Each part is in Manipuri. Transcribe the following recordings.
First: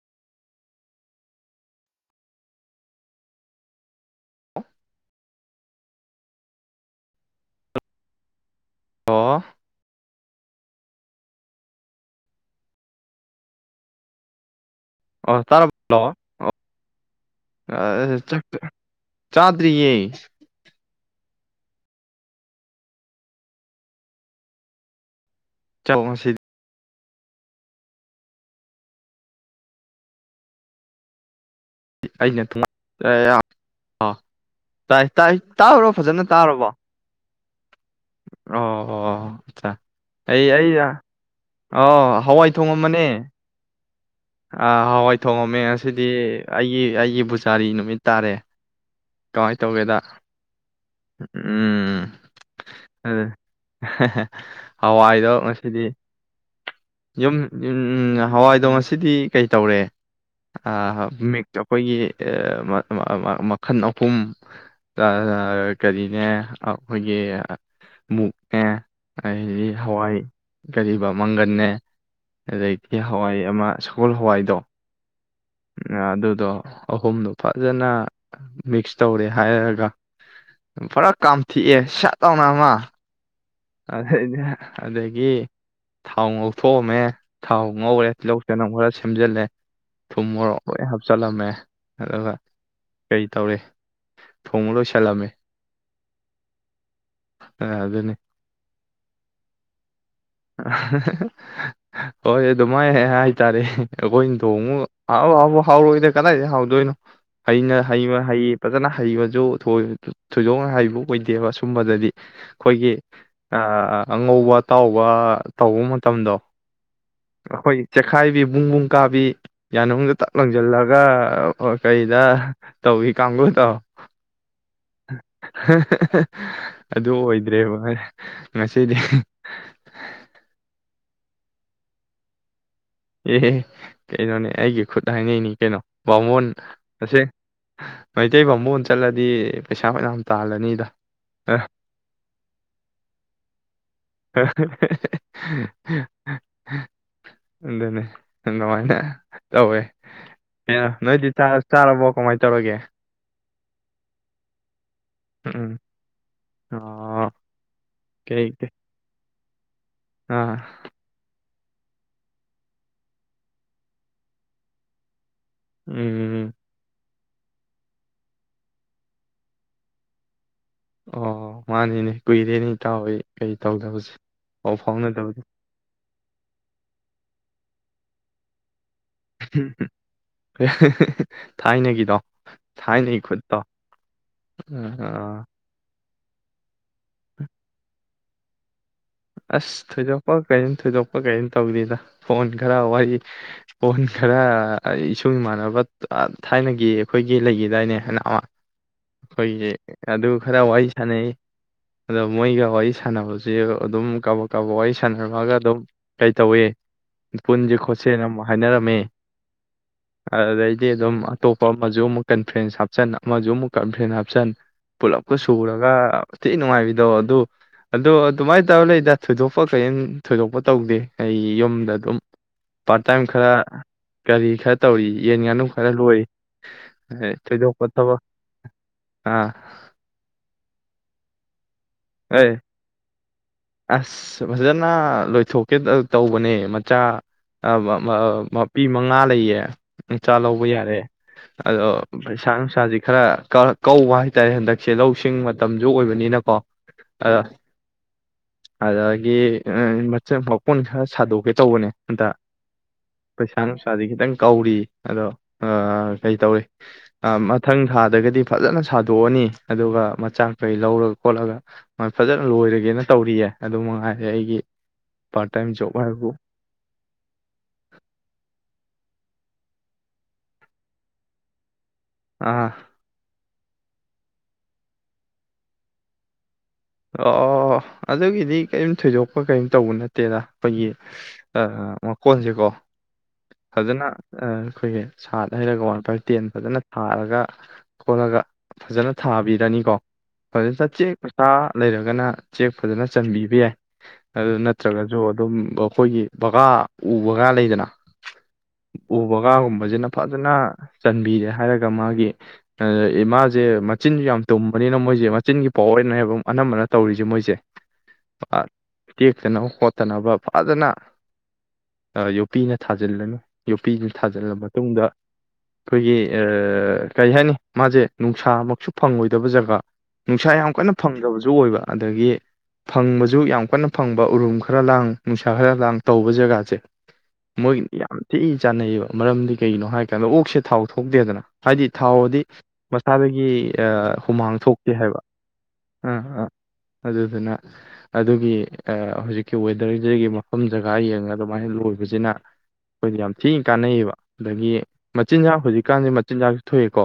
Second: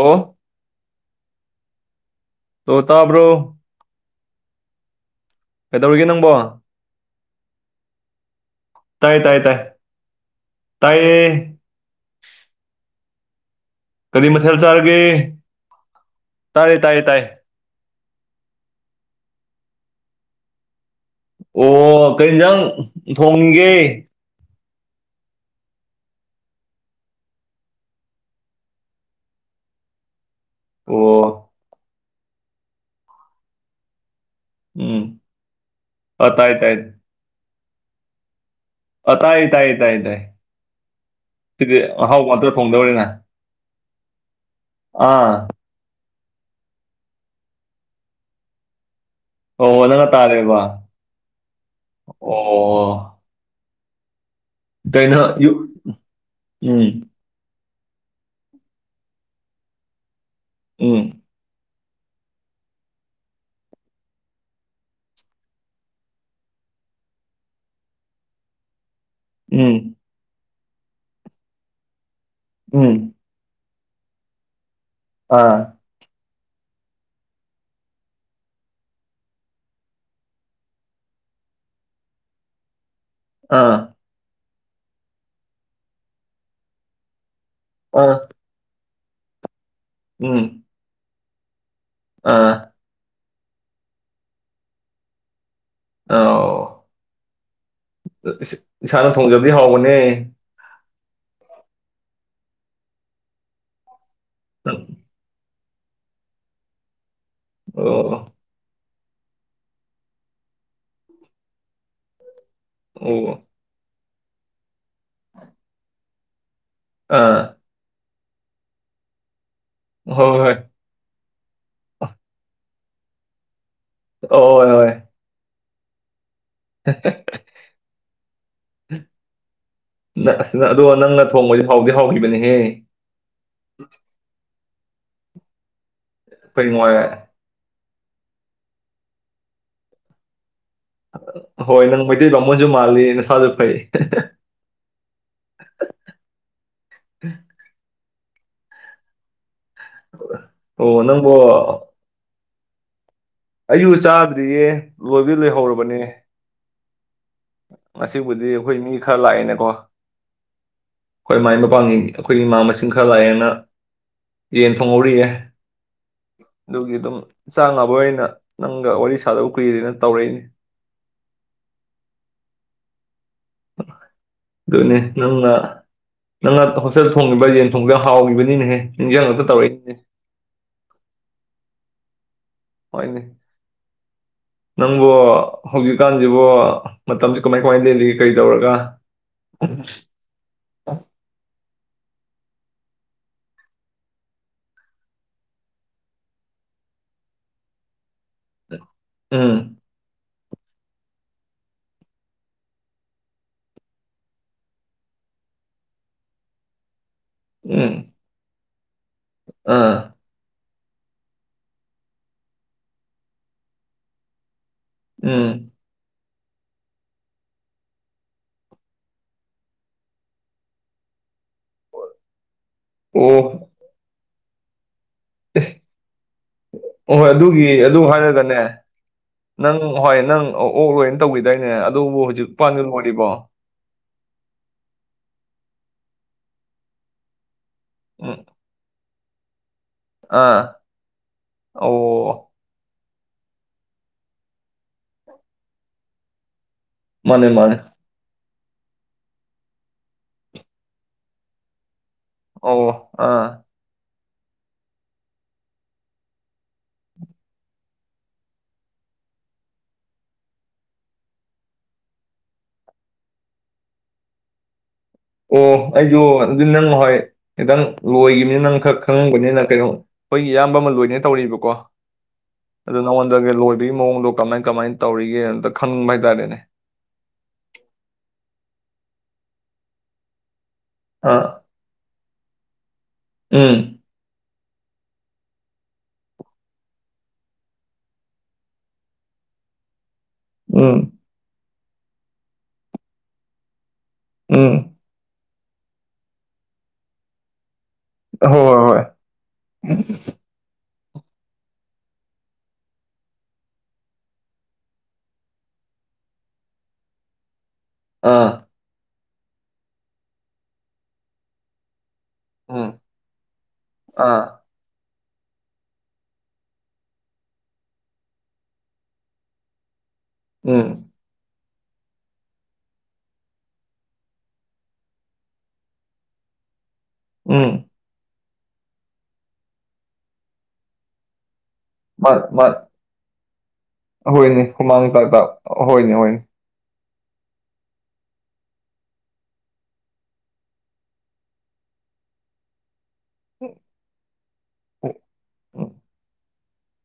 ꯑꯣ ꯇꯣ ꯇꯥꯕ꯭ꯔꯣ ꯀꯩꯗꯧꯔꯤꯒꯦ ꯅꯪꯕꯣ ꯇꯥꯏ ꯇꯥꯏ ꯍꯜꯂꯣ ꯇꯥꯏ ꯇꯥꯏꯌꯦ ꯀꯗꯤ ꯃꯊꯦꯜꯦꯜ ꯆꯔ ꯑꯣ ꯇꯔꯂꯑꯣ ꯇꯥꯏꯌꯦ ꯇꯥꯏ ꯆꯥꯗ꯭ꯔꯤꯌꯦ ꯑꯣ ꯀꯩꯖꯪ ꯊꯣꯡꯅꯤꯡꯒꯦ ꯆꯂ ꯁꯤꯗꯤ ꯑꯣ ꯑꯩꯅ ꯊꯨꯡꯉꯥꯏ ꯎꯝ ꯇꯥꯏ ꯇꯥꯏ ꯇꯥꯎꯨꯔꯣ ꯐꯖꯅ ꯑ ꯇꯥꯏ ꯇꯥꯔꯕꯣ ꯇꯥꯏ ꯑꯣ ꯑ ꯇꯥꯏ ꯇꯥꯏ ꯑ ꯇꯥꯏ ꯇꯥꯏ ꯑꯩ ꯑꯩ ꯑ ꯁꯤꯗꯤ ꯑꯍꯥꯎꯕ ꯍꯋꯥꯏ ꯉꯥꯛꯇ ꯊꯣꯡ ꯊꯣꯡꯗꯧꯔꯦꯅ ꯑꯃꯅꯦ ꯑꯥ ꯍꯋꯥꯏ ꯑꯥ ꯊꯣꯡꯉꯝꯃꯦ ꯉ ꯑꯁꯤꯗꯤ ꯑꯩꯒꯤ ꯑꯩ ꯒꯤ ꯄꯨꯕꯨꯖꯥꯔꯤ ꯅꯨꯃꯤꯠ ꯇꯥꯔꯦ ꯀꯃꯥꯏꯅ ꯑꯣ ꯇꯧꯒꯦꯗ ꯅꯪꯅ ꯇꯥꯔꯦꯕ ꯎꯝ ꯑꯣ ꯑꯗꯨ ꯍ ꯍ ꯀꯩꯅꯣ ꯎꯝ ꯎ ꯎꯝ ꯍꯋꯥꯏꯗꯣ ꯉꯁꯤꯗꯤ ꯀꯩ ꯇꯧꯔꯦ ꯑ ꯎꯝ ꯃ ꯑꯩꯈꯣꯏꯒꯤ ꯈꯟ ꯑꯍꯨꯝ ꯀꯔꯤꯅꯦ ꯑꯩꯈꯣꯏꯒꯤ ꯃꯨꯛꯅꯦ ꯑꯩ ꯎꯝ ꯍꯋꯥꯏ ꯔꯤꯕꯥ ꯃꯪꯒꯟꯅꯦꯦ ꯑꯗꯩꯗꯤ ꯎꯝ ꯍꯋꯥꯏ ꯑꯃ ꯒꯣꯜ ꯍꯋꯥꯏꯗꯣ ꯑꯥ ꯑꯗꯨꯗꯣ ꯑꯍꯨꯝꯗꯣ ꯐꯖꯅ ꯃꯤꯛꯁ ꯇꯧꯔꯦ ꯍꯥꯏꯔꯒ ꯄꯨꯔꯥ ꯀꯥꯝꯊꯤꯑꯦ ꯏꯁꯥ ꯇꯧꯅ ꯑꯃ ꯑꯥ ꯑ ꯑꯗꯒꯤ ꯊꯥꯎ ꯉꯧꯊꯣꯛꯑꯝꯃꯦ ꯊꯥꯎ ꯃ ꯂ ꯑꯥ ꯆ ꯅꯝꯕꯔꯦ ꯊꯝꯖꯜꯂꯦ ꯊꯨꯃꯔ ꯎꯝ ꯂ ꯍꯥꯏ ꯆꯂꯃꯦꯃꯦ ꯑꯗꯨ ꯑꯥ ꯀꯩ ꯇꯧꯔꯦ ꯊꯣꯡ ꯂꯣꯏꯁꯜꯂꯝꯃꯦ ꯑ ꯑꯗꯨꯅꯤ ꯏꯁꯥꯅ ꯊꯣꯡꯖꯕꯗꯤ ꯍꯥꯎꯕꯅꯦ ꯍꯣꯏ ꯑꯗꯨꯃꯥꯏ ꯍꯥꯏꯇꯥꯔꯦ ꯑꯩꯈꯣꯏꯗꯣꯡꯉ ꯑ ꯑꯕ ꯍꯥꯎꯔꯛꯏꯅꯦ ꯀꯗꯥꯏꯗ ꯍꯥꯎꯗꯣꯏꯅꯣ ꯍꯩꯅ ꯍꯩꯉ ꯑꯣ ꯍꯩ ꯐꯖꯅ ꯍꯩꯕꯁꯨ ꯊꯣꯏꯗꯣꯛꯅ ꯍꯩꯕ ꯑꯣꯏꯗꯦꯕ ꯁꯨꯝꯕꯗꯗꯤ ꯑꯩꯈꯣꯏꯒꯤ ꯑꯣ ꯑꯉꯧꯕ ꯑꯇꯥꯎꯕ ꯇꯧꯕ ꯃꯇꯝꯗꯣ ꯑꯥ ꯑꯩꯈꯣꯏ ꯆꯦꯈꯥꯏꯕꯤ ꯕꯨꯡꯕꯨꯡ ꯀꯥꯕꯤ ꯌꯥꯅꯨꯡꯗ ꯇꯞ ꯍꯣꯏ ꯍꯣꯏ ꯂꯪꯁꯤꯜꯂꯒ ꯀꯩꯗ ꯇꯧ ꯏ ꯀꯥꯡꯒꯨꯗꯣ ꯍ ꯍꯣꯏ ꯍ ꯑꯗꯨ ꯑꯣꯏꯗ꯭ꯔꯦ ꯃꯥ ꯑꯗꯣ ꯅꯪꯅ ꯊꯣꯡꯕꯗꯤ ꯍꯥꯎꯗꯤ ꯍꯥꯎꯈꯤꯕꯅꯤꯍꯦ ꯑꯦ ꯀꯩꯅꯣꯅꯦ ꯍꯥꯏꯌ ꯈꯨꯠ ꯍꯥꯏꯅꯩꯅꯤ ꯀꯩꯅꯣ ꯕꯥꯃꯣꯟ ꯉꯥꯏ ꯑꯁꯦꯡꯕ ꯃꯩꯇꯩ ꯕꯥꯃꯣꯜ ꯑꯣꯏꯅ ꯆꯠꯂꯗꯤ ꯄꯩꯁꯥ ꯃꯌꯥꯝ ꯇꯥꯜꯂꯅꯤ ꯍꯣꯏ ꯅꯪ ꯃꯩꯇꯩ ꯕꯥꯃꯣꯜꯁꯨ ꯃꯥꯜꯂꯤ ꯅꯁꯥꯁꯨ ꯐꯩ ꯃꯗ ꯇꯧꯋꯦ ꯑꯦ ꯑꯣ ꯅꯣꯏꯗꯤ ꯅꯪꯕꯨ ꯆꯥꯔꯕꯣ ꯀꯃꯥꯏꯅ ꯇꯧꯔꯒꯦ ꯑꯩꯖꯨ ꯆꯥꯗ꯭ꯔꯤꯌꯦ ꯂꯣꯏꯕꯨꯗꯤ ꯂꯣꯢꯍꯧꯔꯕꯅꯦ ꯑ ꯉꯁꯤꯕꯨꯗꯤ ꯑꯩꯈꯣꯏ ꯃꯤ ꯈꯔ ꯂꯥꯛꯑꯦꯅꯦꯀꯣ ꯑꯥ ꯑꯩꯈꯣꯏ ꯃꯥꯏ ꯈ꯭ꯋꯥꯡꯒꯤ ꯑꯩꯈꯣꯏꯒꯤ ꯏꯃꯥ ꯃꯁꯤꯡ ꯈꯔ ꯂꯥꯛꯑꯦꯅ ꯌꯦꯟ ꯊꯣꯡꯍꯧꯔꯤꯑ ꯎꯝ ꯑꯗꯨꯒꯤ ꯑꯗꯨꯝ ꯆꯥꯛ ꯉꯥꯏꯕ ꯑꯣꯏꯅ ꯅꯪꯒ ꯋꯥꯔꯤ ꯁꯥꯗꯕ ꯀꯨꯏꯔꯦꯅ ꯇꯧꯔꯛꯏꯅꯤ ꯑꯣ ꯃꯥꯅꯤꯅꯦ ꯀꯨꯏꯔꯦꯅꯦ ꯢꯇꯥꯎ ꯀꯩ ꯇꯧꯗꯕꯁꯦ ꯄꯥꯎ ꯑꯗꯨꯅꯦ ꯐꯥꯎꯅꯗꯕꯗꯦ ꯅꯪꯅ ꯅꯪꯅ ꯍꯣꯁꯦꯜ ꯊꯣꯡꯉꯤꯕ ꯌꯦꯟ ꯊꯣꯡꯕꯕ ꯍꯥꯎꯈꯤꯕꯅꯤꯅꯦꯍꯦ ꯅꯤꯡꯁꯤꯡꯉꯛꯇ ꯇꯧꯔꯛꯏꯅꯦ [unintelligible] ꯊꯥꯏꯅꯒꯤꯗꯣ ꯊꯥꯏꯅꯒꯤ ꯍꯣꯏꯅꯦ ꯈꯨꯠꯇꯣ ꯅꯪꯕꯨ ꯑꯥ, ꯍ ꯀꯥꯟꯁꯤꯕꯨ ꯃꯇꯝꯁꯤ ꯀꯃꯥꯏ ꯀꯃꯥꯏꯅ ꯂꯦꯜꯂꯤꯒ ꯀꯩ ꯇꯧꯔꯒ ꯑꯁ ꯊꯣꯏꯗꯣꯛꯄ ꯀꯩꯌꯝ ꯊꯣꯏꯗꯣꯛꯄ ꯀꯩꯌꯝ ꯇꯧꯗꯗ ꯐꯣꯟ ꯈꯔ ꯋꯥꯔꯤ ꯐꯣꯟ ꯈꯔ ꯏꯁꯨꯡ ꯏꯃꯥꯟꯅꯕ ꯊꯥꯏꯅꯒꯤ ꯑꯩꯈꯣꯏꯒꯤ ꯂꯩꯈꯤꯗꯥꯏꯅꯦ ꯍꯥꯏꯅ ꯎꯝ ꯑꯩꯈꯣꯏꯒꯤ ꯑꯗꯨ ꯈꯔ ꯋꯥꯔꯤ ꯁꯥꯟꯅꯩ ꯑꯗꯣ ꯃꯣꯏꯒ ꯋꯥꯔꯤ ꯁꯥꯟꯅꯕꯁꯦ ꯑꯗꯨꯝ ꯀꯕꯛ ꯀꯕꯣꯛ ꯋꯥꯔꯤ ꯁꯥꯟꯅꯔꯛꯑꯒ ꯑꯗꯨꯝ ꯀꯩ ꯇꯧꯏꯤ ꯄꯨꯟꯁꯦ ꯎꯝ ꯈꯣꯠꯁꯦꯅ ꯑꯃ ꯍꯥꯏꯅꯔꯝ ꯃꯦ ꯑꯥ ꯑꯗꯨꯗꯩ ꯗꯤ ꯑꯗꯨꯝ ꯑꯇꯣꯞꯄ ꯑꯃꯁꯨ ꯑꯃꯨꯛ ꯀꯟꯐ꯭ꯔꯦꯟꯁ ꯍꯥꯞꯆꯟ ꯑꯃꯁꯨ ꯑꯃꯨꯛ ꯀꯟꯐ꯭ꯔꯦꯟ ꯍꯥꯞꯆꯟ ꯄꯨꯂꯞ ꯄꯨ ꯎꯝ ꯁꯨꯔꯒ ꯊꯤ ꯅꯨꯡꯉꯥꯏꯕꯤꯗꯣ ꯑꯗꯨ ꯑꯗꯣ ꯑꯗꯨꯃꯥꯏꯅ ꯇꯧꯔ ꯂꯩꯗ ꯊꯣꯏꯗꯣꯛꯄ ꯀꯔꯤꯝ ꯊꯣꯏꯗꯣꯛꯄ ꯇꯧꯗꯦ ꯑꯩ ꯌꯨꯝꯗ ꯑꯗꯨꯝ ꯄꯥꯔꯠ ꯇꯥꯏꯝ ꯈꯔ ꯀꯔꯤ ꯈꯠ ꯍꯣꯏ ꯑꯗꯨꯒꯤ ꯊꯣꯏꯗꯣꯛꯄ ꯑꯗꯨ ꯊꯕꯛ ꯍꯥꯏꯔꯒꯅꯦ ꯑꯥ ꯅꯪ ꯍꯣꯏ ꯅꯪ ꯑꯣꯛꯂꯣꯏꯅ ꯇꯧꯈꯤꯗꯥꯏꯅꯦ ꯑꯗꯨꯕꯨ ꯍꯧꯖꯤꯛ ꯑꯦ ꯄꯥꯟꯒ ꯑꯣꯏꯔꯤꯕꯣ ꯑꯁ ꯐꯖꯅ ꯂꯣꯏꯊꯣꯛꯀꯦ ꯇꯧꯕꯅꯦ ꯃꯆꯥ ꯃ ꯎꯝ ꯃꯄꯤ ꯃꯉꯥ ꯅꯥ ꯂꯩꯌꯦ ꯏꯆꯥ ꯑꯥ ꯂꯧꯕ ꯌꯥꯔꯦ ꯑꯗꯣ ꯑꯣ ꯄꯩꯁꯥ ꯅꯨꯡꯁꯥꯁꯤ ꯈꯔ ꯀꯧꯕ ꯍꯥꯏꯇꯥꯔꯦ ꯍꯟꯗꯛꯁꯦ ꯂꯧꯁꯤꯡ ꯃꯇꯝꯁꯨ ꯑꯣꯏꯕꯅꯤꯅꯀꯣ ꯑ ꯃꯥꯅꯦ ꯃꯥꯅꯦ ꯑꯗꯒꯤ ꯃꯆꯟ ꯃꯀꯨꯣꯟ ꯈꯔ ꯁꯥꯗꯣꯛꯀꯦ ꯇꯧꯕꯅꯦ ꯑꯇꯛ ꯑꯣ ꯑꯥ ꯄꯩꯁꯥ ꯅꯨꯡꯁꯥꯗꯤ ꯈꯤꯇꯪ ꯀꯧꯔꯤ ꯑꯗꯣ ꯀꯩꯇꯧꯏ ꯃꯊꯪ ꯊꯥꯗꯒꯗꯤ ꯐꯖꯟꯅ ꯁꯥꯗꯣꯛꯑꯅꯤ ꯑꯗꯨꯒ ꯃꯆꯥꯛ ꯀꯩ ꯂꯧꯔ ꯈꯣꯠꯂꯒ ꯐꯖꯅ ꯂꯣꯏꯔꯒꯦꯅ ꯇꯧꯔꯤꯌꯦ ꯑꯗꯨ ꯃꯉꯥꯏꯔꯦ ꯑꯩꯒꯤ ꯄꯥꯔꯠ ꯇꯥꯏꯝ ꯑꯣ ꯖꯣꯕ ꯑꯩꯗꯣ ꯍꯥꯏꯕꯕꯨ ꯑꯗꯨ ꯅꯪ ꯍꯣꯏ ꯈꯤꯇꯪ ꯂꯣꯏꯈꯤꯕꯅꯤ ꯅꯪꯈꯛ ꯈꯪꯉꯈꯅꯤꯅ ꯀꯩꯅꯣ ꯑꯩꯈꯣꯏꯒꯤ ꯏꯌꯥꯝꯕ ꯑꯃ ꯂꯣꯏꯅꯦ ꯅ ꯇꯧꯔꯤꯕꯀꯣ ꯑꯥ ꯑꯗꯨꯗꯣ ꯅꯉꫭꯟꯗꯒꯤ ꯂꯣꯏ ꯑꯗꯨ ꯃꯑꯣꯡꯗꯣ ꯀꯃꯥꯏ ꯀꯃꯥꯏ ꯇꯧꯔꯤꯒꯦꯅ ꯈꯪꯅꯤꯡꯕ ꯍꯥꯏꯇꯥꯔꯦꯅꯦ ꯑꯣ ꯑꯣ ꯑꯗꯨꯒꯤꯗꯤ ꯀꯔꯤꯝ ꯊꯣꯏꯗꯣꯛꯄ ꯀꯔꯤꯝ ꯇꯧꯕ ꯅꯠꯇꯦꯗ ꯑꯩꯈꯣꯏꯒꯤ ꯑꯥ ꯃꯀꯣꯟꯁꯦꯀꯣ ꯐꯖꯅ ꯑ ꯑꯩꯈꯣꯏꯒꯤ ꯁꯥꯠ ꯍꯩꯔꯒ ꯋꯥꯟ ꯕꯥꯥꯏ ꯇꯦꯟ ꯐꯖꯅ ꯊꯥꯔꯒ ꯈꯣꯠꯂꯒ ꯐꯖꯅ ꯊꯥꯕꯤꯔꯅꯤꯀꯣ ꯐꯔꯦ ꯆꯆꯦ ꯄꯁꯥ ꯂꯩꯔꯒꯅ ꯆꯦꯛ ꯐꯖꯅ ꯆꯟꯕꯤꯕ ꯌꯥꯏ ꯑꯗꯨ ꯅꯠꯇ꯭ꯔꯒꯁꯨ ꯑꯗꯨꯝ ꯑꯩꯈꯣꯏꯒꯤ ꯕꯀꯥ ꯎ ꯕꯒꯥꯥ ꯂꯩꯗꯅ ꯎꯕꯒꯥꯒꯨꯝꯕꯁꯤꯅ ꯐꯖꯅ ꯆꯟꯕꯤꯔꯦ ꯍꯥꯏꯔꯒ ꯃꯥꯒꯤ ꯃꯥꯁꯦ ꯃꯆꯤꯟꯁꯨ ꯌꯥꯝ ꯇꯨꯝꯕꯅꯤꯅ ꯃꯣꯏꯁꯦ ꯃꯆꯤꯟꯒꯤ ꯄꯥꯎ ꯑꯣꯏꯅ ꯍꯥꯏꯕ ꯑꯅꯝꯕꯅ ꯇꯧꯔꯤꯁꯦ ꯃꯣꯏꯁꯦ ꯑꯥ ꯇꯦꯛꯇꯅꯕ ꯈꯣꯠꯇꯅꯕ ꯐꯖꯅ ꯌꯣꯄꯤꯅ ꯊꯥꯖꯤꯜꯂꯅꯤꯨ ꯌꯣꯄꯤꯅ ꯊꯥꯖꯤꯜꯂ ꯃꯇꯨꯡꯗ ꯑꯩꯈꯣꯏꯒꯤ ꯀꯔꯤ ꯍꯥꯏꯅꯤ ꯃꯥꯁꯦ ꯅꯨꯡꯁꯥꯃꯛꯁꯨ ꯐꯪꯉꯣꯏꯗꯕ ꯖꯒꯥ ꯅꯤꯡꯅꯨꯡꯁꯥ ꯌꯥꯝ ꯀꯅ ꯨ ꯑꯣꯏꯕ ꯑꯗꯒꯤ ꯐꯪꯕꯁꯨ ꯌꯥꯝ ꯀꯟꯅ ꯐꯪꯕ ꯎꯔꯨꯝ ꯈꯔ ꯂꯥꯡ ꯅꯨꯡꯁꯥ ꯈꯔ ꯂꯥꯡ ꯇꯧꯕ ꯖꯒꯥꯁꯦ ꯃꯒꯤꯅꯤ ꯌꯥꯝ ꯊꯤꯛꯏ ꯆꯥꯅꯩꯌꯦꯕ ꯃꯔꯝꯗꯤ ꯀꯩꯅꯣ ꯍꯥꯏ ꯀꯥꯟꯗ ꯑꯣꯛꯁꯦ ꯊꯥꯎ ꯊꯣꯛꯇꯦꯗꯅ ꯍꯥꯏꯗꯤ ꯊꯥꯎꯗꯤ ꯃꯁꯥꯗꯒꯤ ꯎꯝ ꯍꯣꯏꯅꯦ ꯍꯨꯃꯥꯡꯥꯏꯗ ꯑꯥ ꯍꯣꯏꯅꯦ ꯍꯣꯏꯅꯦ ꯑꯥ ꯑꯗꯨꯗꯨꯅ ꯑꯗꯨꯒꯤ ꯍꯧꯖꯤꯛꯀꯤ ꯋꯦꯗꯔꯁꯤꯗꯒꯤ ꯃꯐꯝ ꯖꯒꯥ ꯌꯦꯡꯉ ꯑꯗꯨꯃꯥꯏꯅ ꯂꯣꯏꯕꯁꯤꯅ ꯑꯩꯈꯣꯏꯗꯤ ꯌꯥꯝ ꯊꯤꯅ ꯀꯥꯟꯅꯩꯌꯦꯕ ꯑꯗꯒꯤ ꯃꯆꯤꯟꯖꯥꯛ ꯍꯧꯖꯤꯛꯀꯥꯟꯁꯦ ꯃꯆꯤꯟꯖꯥꯛ ꯊꯣꯛ ꯏꯀꯣ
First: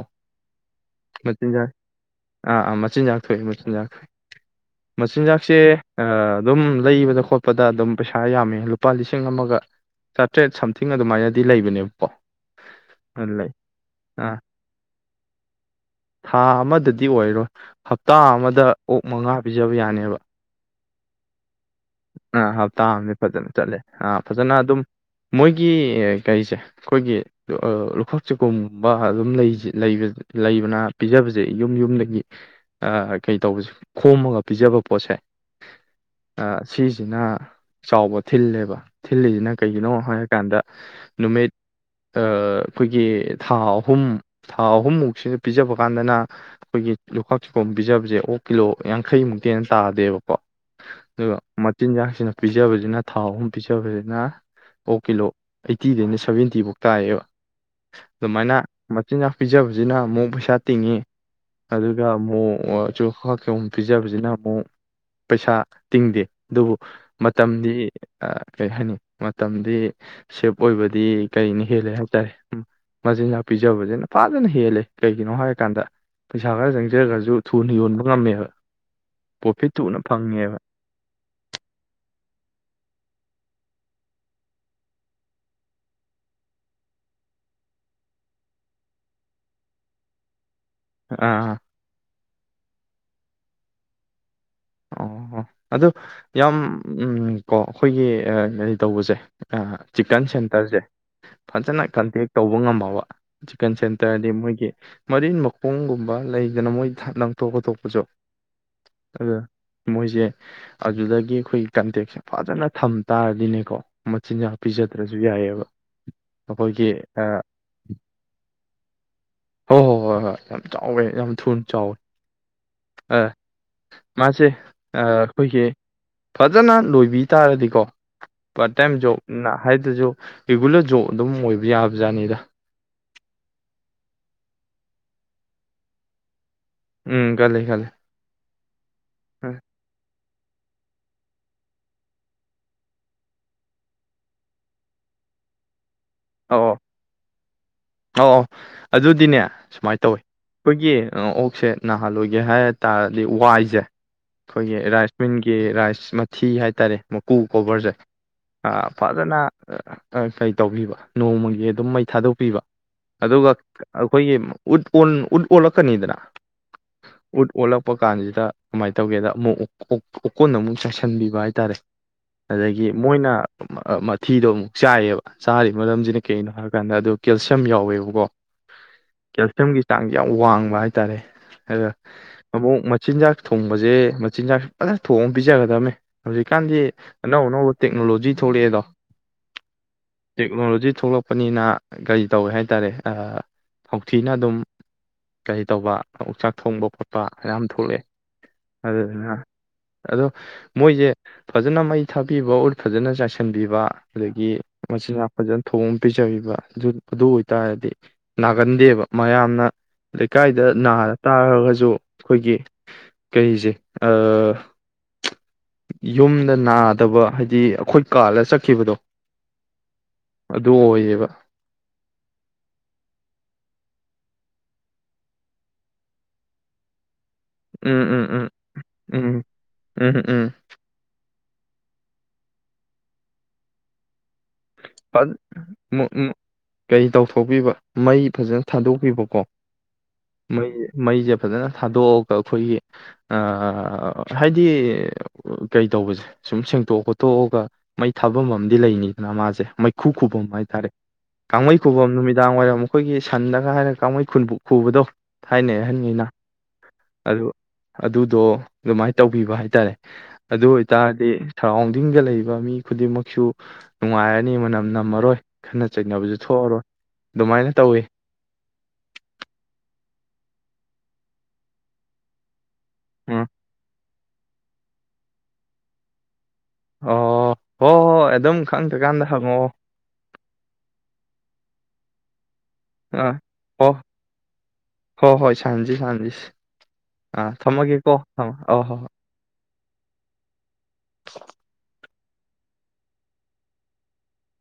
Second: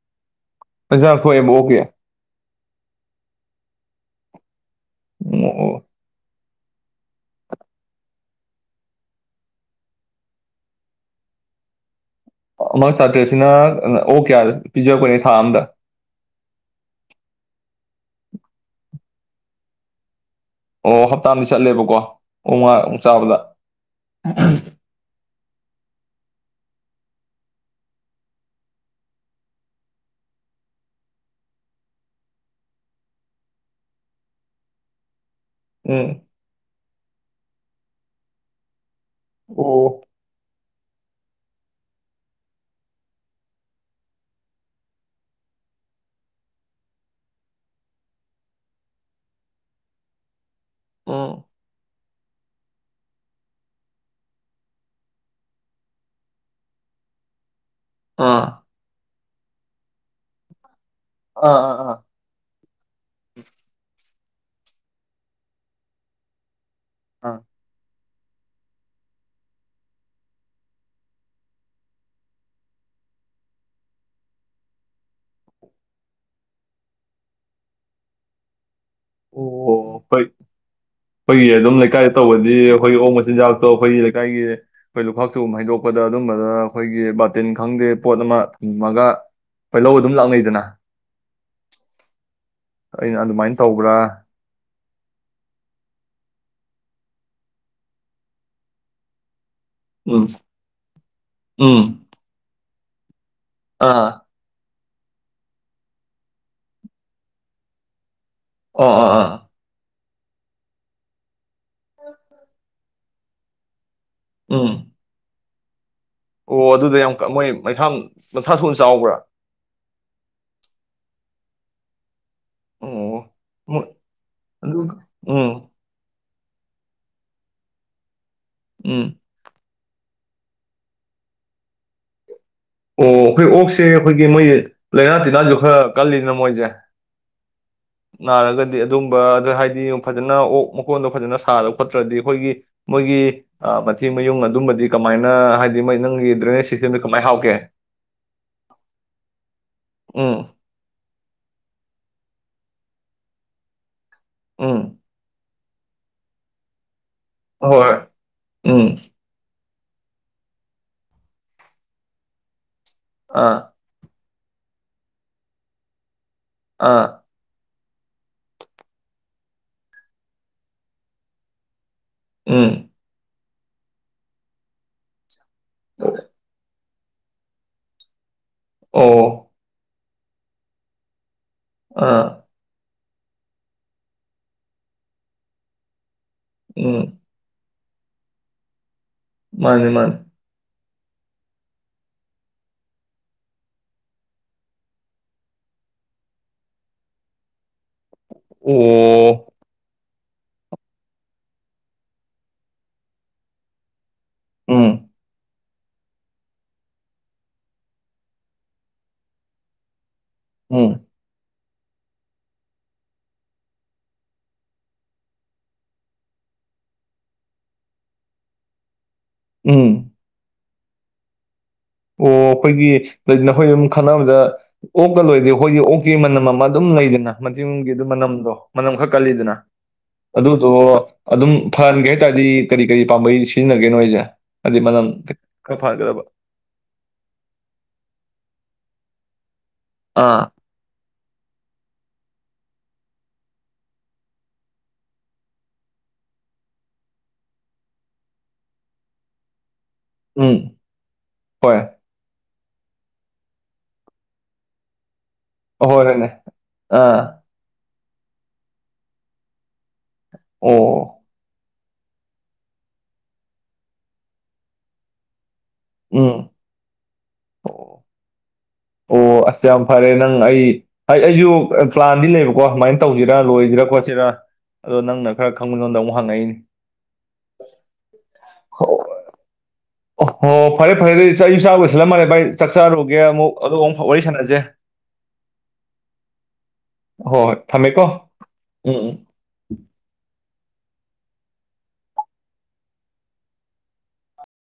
ꯄꯖꯥ ꯐꯣꯏꯕ ꯑꯣꯀꯦ ꯑꯥ ꯑ ꯃ ꯆꯤꯟ ꯐ ꯃ ꯌꯥ ꯃꯆꯤꯟꯖꯥꯛꯁꯦ ꯑꯗꯨꯝ ꯂꯩꯕꯗ ꯈꯣꯠꯄꯗ ꯑꯗꯨꯝ ꯄꯩꯁꯥ ꯌꯥꯝꯃꯦ ꯂꯨꯄꯥ ꯂꯤꯁꯤꯡ ꯑꯃꯒ ꯆꯥꯇ꯭ꯔꯦꯠ ꯁꯝꯊꯤꯡ ꯑꯗꯨꯃꯥꯏꯅꯗꯤ ꯂꯩꯕꯅꯦꯕꯀꯣ ꯑꯃꯛ ꯑꯗꯨ ꯁꯥꯇ꯭ꯔꯁꯤꯅ ꯂꯩ ꯑꯣ ꯑꯥ ꯀꯌꯥ ꯄꯤꯖꯔꯛꯄꯅꯦ ꯊꯥ ꯑꯝꯗ ꯊꯥ ꯑꯃꯗꯗꯤ ꯑꯣꯏꯔꯣꯏ ꯍꯞꯇꯥ ꯑꯃꯗ ꯑꯣꯛ ꯃꯉꯥ ꯄꯤꯖꯕ ꯌꯥꯅꯦꯕ ꯑꯣ ꯍꯞꯄꯇꯥꯥ ꯑꯥ ꯍꯞꯇꯥ ꯑꯅꯤ ꯐꯖꯅ ꯆꯠꯂꯦ ꯑꯥ ꯐꯖꯅ ꯑꯗꯨꯝ ꯃꯣꯏꯒꯤ ꯀꯩꯁꯦ ꯑꯩꯈꯣꯏꯒꯤ ꯂꯨꯈꯣꯛ ꯆꯨꯈꯨꯝꯒꯨꯝꯕ ꯑꯗꯨꯝ ꯂꯩꯕꯅ ꯄꯤꯖꯕꯁꯦ ꯌꯨꯝ ꯌꯨꯝꯗꯒꯤ ꯀꯩ ꯇꯧꯕꯁꯦ ꯈꯣꯝꯃꯒ ꯄꯤꯖꯕ ꯄꯣꯠꯁꯦ ꯎꯝ ꯑ, ꯁꯤꯁꯤꯅ ꯆꯥꯎꯕ ꯊꯤꯜꯂꯦꯕ ꯊꯤꯜꯂꯤꯁꯤꯅ ꯀꯩꯒꯤꯅꯣ ꯍꯥꯏꯔꯀꯥꯟꯗ ꯅꯨꯃꯤꯠ ꯑꯩꯈꯣꯏꯒꯤ ꯊꯥ ꯑꯍꯨꯝ ꯊꯥ ꯑꯍꯨꯝꯃꯨꯛꯁꯤꯗ ꯄꯤꯖꯕ ꯀꯥꯟꯗꯅ ꯑꯩꯈꯣꯏꯒꯤ ꯂꯨꯈꯥꯛ ꯆꯒꯣꯝ ꯄꯤꯖꯕꯁꯦ ꯑꯣꯛ ꯀꯤꯂꯣ ꯌꯥꯡꯈꯩꯃꯨꯛꯇꯤꯅ ꯇꯥꯗꯦꯕꯀꯣ ꯑꯗꯨꯒ ꯃꯆꯤꯟꯖꯥꯛꯁꯤꯅ ꯄꯤꯖꯕꯁꯤꯅ ꯊꯥꯎ ꯑꯍꯨꯝ ꯄꯤꯖꯅꯤꯅ ꯑꯣ ꯀꯤꯂꯣ ꯑꯩꯠꯇꯤꯗꯩꯅ ꯁꯚꯦꯟꯇꯤꯐꯧꯛ ꯇꯥꯏꯌꯦꯕ ꯑꯗꯨ ꯃꯥꯏꯅ ꯏꯆꯤꯟꯅꯥꯥꯛ ꯄꯤꯖꯕꯁꯤꯅ ꯑꯃꯨꯛ ꯄꯩꯁꯥ ꯇꯤꯡꯉꯤ ꯑꯗꯨꯒ ꯑꯃꯨꯛ ꯑꯆꯨ ꯈꯥꯛꯀ ꯑꯃꯨꯛ ꯄꯤꯖꯕꯁꯤꯅ ꯑꯃꯨꯛ ꯄꯩꯁꯥ ꯇꯤꯡꯗꯦ ꯑꯗꯨꯕꯨ ꯃꯇꯝꯗꯤ ꯀꯔꯤ ꯍꯥꯏꯅꯤ ꯃꯇꯝꯗꯤ ꯁꯦꯞ ꯑꯣꯏꯕꯗꯤ ꯀꯔꯤꯅ ꯍꯦꯜꯂꯦ ꯍꯥꯏꯇꯥꯔꯦ ꯃꯆꯤꯟꯖꯥꯛ ꯄꯤꯖꯕꯁꯤꯅ ꯐꯖꯅ ꯍꯦꯜꯂꯦ ꯀꯩꯒꯤꯅꯣ ꯍꯥꯏꯔꯀꯥꯟꯗ ꯄꯩꯁꯥ ꯈꯔ ꯆꯪꯖꯔꯒꯁꯨ ꯊꯨꯅ ꯌꯣꯟꯕ ꯉꯝꯃꯦꯕ ꯄ꯭ꯔꯣꯐꯤꯠ ꯊꯨꯅ ꯐꯪꯉꯦꯕ ꯑꯩꯈꯣꯏꯒꯤ ꯑꯗꯨꯝ ꯂꯩꯀꯥꯏꯗ ꯇꯧꯕꯗꯤ ꯑꯩꯈꯣꯏꯒꯤ ꯑꯣꯛ ꯃꯆꯤꯟꯖꯥꯛꯇꯣ ꯑꯩꯈꯣꯏꯒꯤ ꯂꯩꯀꯥꯏꯒꯤ ꯑꯩꯈꯣꯏ ꯂꯨꯈꯥꯛꯆꯨꯒꯨꯝꯕ ꯍꯩꯗꯣꯛꯄꯗ ꯑꯗꯨꯝꯕꯗ ꯑꯩꯈꯣꯏꯒꯤ ꯕꯥꯔꯇꯤꯟ ꯈꯪꯗꯦ ꯄꯣꯠ ꯑꯃ ꯊꯝꯃꯒ ꯑꯩꯈꯣꯏ ꯂꯧ ꯑꯗꯨꯝ ꯂꯥꯛꯅꯩꯗꯅ ꯑꯥ ꯑꯩꯅ ꯑꯗꯨꯃꯥꯏꯅ ꯇꯧꯕ꯭ꯔꯥ ꯑꯣ ꯑꯗꯨ ꯌꯥꯝ ꯀꯣ ꯑꯩꯈꯣꯏꯒꯤ ꯀꯔꯤ ꯇꯧꯕꯁꯦ ꯑ ꯆꯤꯀꯟ ꯎꯝ ꯁꯦꯟꯇꯔꯁꯦ ꯎꯝ ꯐꯖꯅ ꯀꯟꯇꯦꯛ ꯇꯧꯕ ꯎꯉꯝꯕꯕ ꯆꯤꯛꯟ ꯑꯥ ꯁꯦꯟꯇ꯭ꯔꯗꯤ ꯃꯣꯏꯒꯤ ꯃꯔꯤꯟ ꯃꯈꯣꯡꯒꯨꯝꯕ ꯂꯩꯗꯅ ꯃꯣꯏ ꯂꯪꯊꯣꯛ ꯈꯇꯣꯛꯄꯁꯨ ꯑ ꯑꯥ ꯑ ꯃꯣꯏꯁꯦ ꯑꯗꯨꯗꯒꯤ ꯑꯩꯈꯣꯏꯒꯤ ꯀꯟꯇꯦꯛꯁꯦ ꯐꯖꯅ ꯊꯝ ꯇꯥꯔꯗꯤꯅꯦꯀꯣ ꯃꯆꯤꯟꯖꯥꯛ ꯎꯝ ꯄꯤꯖꯗ꯭ꯔꯁꯨ ꯌꯥꯏꯑꯕ ꯑꯣ ꯑꯩꯈꯣꯏꯒꯤ ꯑꯗꯨꯗ ꯌꯥꯝ ꯀ ꯑ ꯃꯣꯏ ꯃꯩꯊꯥ ꯃꯊ ꯁ ꯆꯥꯎꯕ꯭ꯔꯥ? ꯍꯣ ꯍꯣ ꯍꯣꯏ ꯍꯣꯏ ꯌꯥꯝ ꯆꯥꯎꯋꯦ ꯌꯥꯝ ꯊꯨꯅ ꯆꯥꯎꯋꯦ꯫ ꯑ ꯑꯣ ꯃꯣꯏ ꯃꯥꯁꯦ ꯑꯗꯨ ꯑ ꯎꯝ ꯑꯩꯈꯣꯏꯒꯤ ꯐꯖꯅ ꯂꯣꯏꯕꯤ ꯇꯥꯔꯗꯤꯀꯣ ꯄꯥꯔꯠ ꯇꯥꯏꯝ ꯎꯝ ꯖꯣꯕ ꯅꯤꯅꯥ ꯍꯥꯏꯗꯖꯨ ꯔꯤꯒꯨꯂꯔ ꯖꯣꯕ ꯑꯗꯨꯝ ꯑꯣꯏꯕ ꯌꯥꯕꯖꯥꯠꯅꯤꯗ꯫ ꯑꯣ ꯑꯩꯈꯣꯏ ꯑꯣꯛꯁꯦ ꯑꯩꯈꯣꯏꯒꯤ ꯃꯣꯏ ꯂꯥꯏꯅꯥ ꯇꯤꯟꯅꯥꯁꯨ ꯈꯔ ꯀꯜꯂꯤꯅ ꯃꯣꯏꯁꯦ? ꯎꯝ ꯀꯜꯂꯦ ꯀꯜꯂꯦ꯫ ꯅꯥꯔꯒꯗꯤ ꯑꯗꯨꯝꯕ ꯑꯗ ꯍꯥꯏꯗꯤ ꯐꯖꯅ ꯑꯣꯛ ꯃꯀꯣꯟꯗꯣ ꯐꯖꯅ ꯁꯥꯗ ꯈꯣꯠꯇ꯭ꯔꯗꯤ ꯑꯩꯈꯣꯏꯒꯤ ꯃꯣꯏꯒꯤ ꯑ ꯃꯊꯤ ꯃꯌꯨꯡ ꯑꯗꯨꯝꯕꯗꯤ ꯀꯃꯥꯏꯅ ꯍꯥꯏꯗꯤ ꯃꯣꯏ ꯅꯪꯒꯤ ꯗ꯭ꯔꯦꯅꯦꯖ ꯑꯧ ꯑꯧ ꯁꯤꯁꯇꯦꯝꯗꯣ ꯀꯃꯥꯏ ꯍꯥꯞꯀꯦ? ꯑꯧ ꯑꯧ ꯑꯗꯨꯗꯤꯅꯦ ꯁꯨꯃꯥꯏꯅ ꯇꯧꯋꯤ ꯎꯝ ꯑꯩꯈꯣꯏꯒꯤ ꯑ ꯑꯣꯛꯁꯦ ꯅꯥꯍꯜꯂꯣꯏꯒꯦ ꯍꯥꯏ ꯇꯥꯔꯗꯤ ꯋꯥꯏꯖꯦ ꯑꯩꯈꯣꯏꯒꯤ ꯎꯝ ꯔꯥꯏꯁꯃꯤꯟꯒꯤ ꯀ ꯔꯥꯏꯁ ꯃꯊꯤ ꯍꯥꯏꯇꯥꯔꯦ ꯃꯀꯨ ꯀꯣꯕꯔꯖꯦ ꯍꯣꯏ ꯑ ꯎꯝ ꯐꯖꯅ ꯀꯩ ꯇꯧꯕꯤꯕ ꯅꯣꯡꯃꯒꯤ ꯑꯗꯨꯝ ꯃꯩ ꯊꯥꯗꯣꯛꯄꯤꯕ ꯑꯗꯨꯒ ꯑꯥ ꯑꯈꯣꯏꯒꯤ ꯎꯠ ꯑꯣꯟ ꯎꯠ ꯑꯣꯜꯂꯛꯀꯅꯤꯗꯅ꯫ ꯑꯥ ꯎꯠ ꯑꯣꯂꯛ ꯄ ꯀꯥꯟꯖꯤꯗ ꯀꯃꯥꯏ ꯇꯧꯒꯦꯗ ꯑꯃꯨꯛ ꯑꯣꯀꯣꯟꯗ ꯑꯃꯨꯛ ꯆꯥꯏꯁꯤꯟꯕꯤꯕ ꯍꯥꯏꯇꯥꯔꯦ꯫ ꯑꯗꯒꯤ ꯎꯝ ꯃꯣꯏꯅ ꯃ ꯑ ꯃꯊꯤꯗꯣ ꯑꯃꯨꯛ ꯆꯥꯏꯌꯦꯕ꯫ ꯆꯥꯔꯤ ꯃꯔꯝꯖꯤꯅ ꯀꯩꯅꯣ ꯍꯥꯏꯔ ꯄ ꯑꯗꯨ ꯀꯦꯜꯁꯤꯌꯝ ꯌꯥꯎꯋꯦꯕꯀꯣ ꯑꯣ ꯀꯦꯜꯁꯤꯌꯝꯒꯤ ꯆꯥꯡꯖꯦ ꯌꯥꯝ ꯋꯥꯡꯕ ꯍꯥꯏꯇꯥꯔꯦ꯫ ꯑ ꯑꯥ ꯃꯕꯨꯛ ꯆꯤꯟꯖꯥꯛ ꯊꯣꯡꯕꯁꯦ ꯃꯆꯤꯟꯖꯥꯛ ꯐꯖꯅ ꯊꯣꯡꯉꯒ ꯄꯤꯖꯒꯗꯝꯅꯦ꯫ ꯍꯧꯖꯤꯛꯀꯥꯟꯗꯤ ꯎꯝ ꯑꯅꯧ ꯑꯅꯧꯕ ꯇꯦꯛꯅꯣꯂꯣꯖꯤ ꯊꯣꯛꯂꯛꯑꯦꯗꯣ꯫ ꯃꯥꯅꯦ ꯃꯥꯅꯤ ꯇꯦꯛꯅꯣꯂꯣꯖꯤ ꯊꯣꯛꯂꯛꯄꯅꯤꯅ ꯀꯔꯤ ꯇꯧꯋꯦ ꯍꯥꯏꯇꯥꯔꯦ ꯊꯧꯊꯤꯅ ꯑꯗꯨꯝ ꯀꯔꯤ ꯇꯧꯕ ꯎꯛꯆꯥꯛ ꯊꯣꯡꯕ ꯈꯣꯠꯄ ꯃꯌꯥꯝ ꯊꯣꯛꯂꯛꯑꯦ ꯑꯗꯨꯗꯨꯅ ꯎꯝ ꯑꯗꯣ ꯃꯣꯏꯁꯦ ꯐꯖꯅ ꯃꯩ ꯊꯥꯕꯤꯕ ꯑꯣꯔ ꯐꯖꯅ ꯆꯥꯏꯁꯤꯟꯕꯤꯕ ꯑꯗꯒꯤ ꯎꯝ ꯃꯁꯤꯅ ꯐꯖꯅ ꯊꯑꯣ ꯑꯃ ꯄꯤꯖꯕꯤꯕ ꯑꯗꯨ ꯑꯣꯏꯇꯥꯔꯗꯤ ꯅꯥꯒꯟꯗꯦꯕ ꯃꯌꯥꯝꯅ ꯂꯩꯀꯥꯏꯗ ꯎꯝ ꯅꯥꯔ ꯇꯥꯔꯒ ꯁꯨ ꯑꯩꯈꯣꯏꯒꯤ ꯀꯔꯤꯁꯦ ꯌꯨꯝꯗ ꯅꯥꯗꯕ ꯍꯥꯏꯗꯤ ꯑꯩꯈꯣꯏ ꯀꯥꯜꯂ ꯆꯠꯈꯤꯕꯗꯣ ꯎꯝ ꯑꯗꯨ ꯑꯣꯏꯌꯦꯕ ꯑꯣ ꯑꯩꯈꯣꯏꯒꯤ ꯅꯈꯣꯏ ꯑꯗꯨꯝ ꯈꯟꯅꯕꯗ ꯑꯣꯛꯀ ꯂꯣꯏꯗꯤꯦ ꯑꯩꯈꯣꯏꯒꯤ ꯑꯣꯛꯀꯤ ꯃꯅꯝ ꯑꯃ ꯑꯗꯨꯝ ꯂꯩꯗꯅ ꯎꯝ ꯃꯆꯤꯡꯒꯤꯗꯨ ꯎꯝ ꯎꯝ ꯃꯅꯝꯗꯣ ꯃꯅꯝ ꯈꯛ ꯎꯝ ꯀꯜꯂꯤꯗꯅ ꯎꯝ ꯎꯝ ꯑꯗꯨꯗꯣ ꯑꯗꯨꯝ ꯐꯍꯟꯒꯦ ꯍꯥꯏ ꯇꯥꯔꯗꯤ ꯀꯔꯤ ꯀꯔꯤ ꯄꯥꯝꯕꯩ ꯁꯤꯖꯤꯟꯅꯒꯦꯅꯣ ꯑꯩꯁꯦ ꯍꯥꯏꯗꯤ ꯃꯅꯝ ꯐꯠ ꯈ ꯃꯨ- ꯐꯒꯗꯕ ꯎꯝ ꯀꯩ ꯇꯧꯊꯣꯛꯄꯤꯕ ꯃꯩ ꯐꯖꯅ ꯊꯥꯗꯣꯛꯄꯤꯕ ꯀꯣ ꯑꯥ ꯃꯩ ꯃꯩꯁꯦ ꯐꯖꯅ ꯊꯥꯗꯣꯛꯑꯑꯣ ꯑꯩꯈꯣꯏꯒꯤ ꯍꯥꯏꯗꯤ ꯀꯩ ꯇꯧꯕꯁꯦ ꯁꯨꯝ ꯁꯦꯡꯇꯣꯛ ꯈꯣꯠꯇꯣꯛꯑꯒ ꯃꯩ ꯊꯥꯐꯝ ꯑꯝ ꯂꯩꯅꯤ ꯃꯥꯁꯦ ꯃ ꯈꯨꯨ ꯈꯨꯕꯝ ꯎꯝ ꯍꯥꯏꯇꯥꯔꯦ ꯍꯣꯏ ꯀꯥꯡꯈꯩ ꯈꯨꯕꯝ ꯅꯨꯃꯤꯠ ꯅꯨꯡꯗꯥꯡ ꯋꯥꯏꯔꯝ ꯃꯈꯣꯏꯒꯤ ꯁꯟꯗꯒ ꯍꯥꯏꯔꯒ ꯀꯥꯡꯈꯩ ꯈꯨꯟꯕꯨ ꯈꯨꯕꯗꯣ ꯊꯥꯏꯅꯩ ꯑꯍꯟꯈꯩꯅ ꯍꯔꯅꯦ ꯑꯥ ꯑꯗꯨ ꯑꯗꯨꯗꯣ ꯑꯗꯨꯃꯥꯏꯅ ꯇꯧꯕꯤꯕ ꯍꯥꯏꯇꯥꯔꯦ ꯑꯗꯨ ꯑꯣ ꯑꯣꯏꯇꯥꯔꯗꯤ ꯁꯔꯥꯎꯟꯗꯤꯡꯗ ꯂꯩꯕ ꯃꯤ ꯈꯨꯗꯤꯡꯃꯛꯁꯨ ꯅꯨꯡꯉꯥꯏꯔꯅꯤ ꯃꯅꯝ ꯅꯝꯃꯔꯣꯏ ꯈꯠꯅ ꯎꯝ ꯆꯩꯅꯕꯁꯨ ꯊꯣꯛꯑꯔꯣꯏ ꯑꯗꯨꯃꯥꯏꯅ ꯑꯣ ꯇꯧꯋꯤ ꯑꯣ ꯑꯁ ꯌꯥꯝ ꯐꯔꯦ ꯅꯪ ꯑꯩ ꯑꯩꯁꯨ ꯄ꯭ꯂꯥꯟꯗꯤ ꯂꯩꯕꯀꯣ ꯀꯣ ꯁꯃꯥꯏꯅ ꯇꯧꯁꯤꯔꯥ ꯎꯝ ꯂꯣꯏꯁꯤꯔ ꯈꯣꯠꯁꯤꯔꯥ ꯑꯗꯣ ꯅꯪꯅ ꯈꯔ ꯈꯪꯕꯉꯣꯟꯗ ꯑꯃꯨꯛ ꯍꯪꯉꯛꯏꯅꯤ ꯑꯣ ꯍꯣ ꯍꯣꯏ ꯑꯗꯨꯝ ꯈꯪꯗ꯭ꯔꯀꯥꯟꯗ ꯍꯪꯉꯛꯑꯣ ꯍꯣ ꯐꯔꯦ ꯐꯔꯦ ꯑꯗꯨꯗꯤ ꯆ ꯌ ꯆꯁꯤꯜꯂꯝ ꯃꯥꯜꯦ ꯚꯥꯏ ꯆꯥꯛ ꯆꯔꯨꯒꯦ ꯑꯥ ꯑꯃꯨꯛ ꯑ ꯍꯣ ꯑꯃꯨꯛꯐꯥꯎ ꯋꯥꯔꯤ ꯁꯥꯟꯅꯁꯦ ꯍꯣ ꯍꯣꯏ ꯁꯥꯟꯅꯁꯤ ꯁꯥꯟꯅꯁꯤ ꯍꯣꯏ ꯑꯥ ꯍꯣꯏ ꯊꯝꯃꯦꯀꯣ ꯊꯝꯃꯒꯦꯀꯣ ꯊꯝꯃꯣ ꯑꯣ ꯍꯣ ꯎꯝ ꯍꯣꯏ ꯎꯝ ꯎꯝ [inaudible]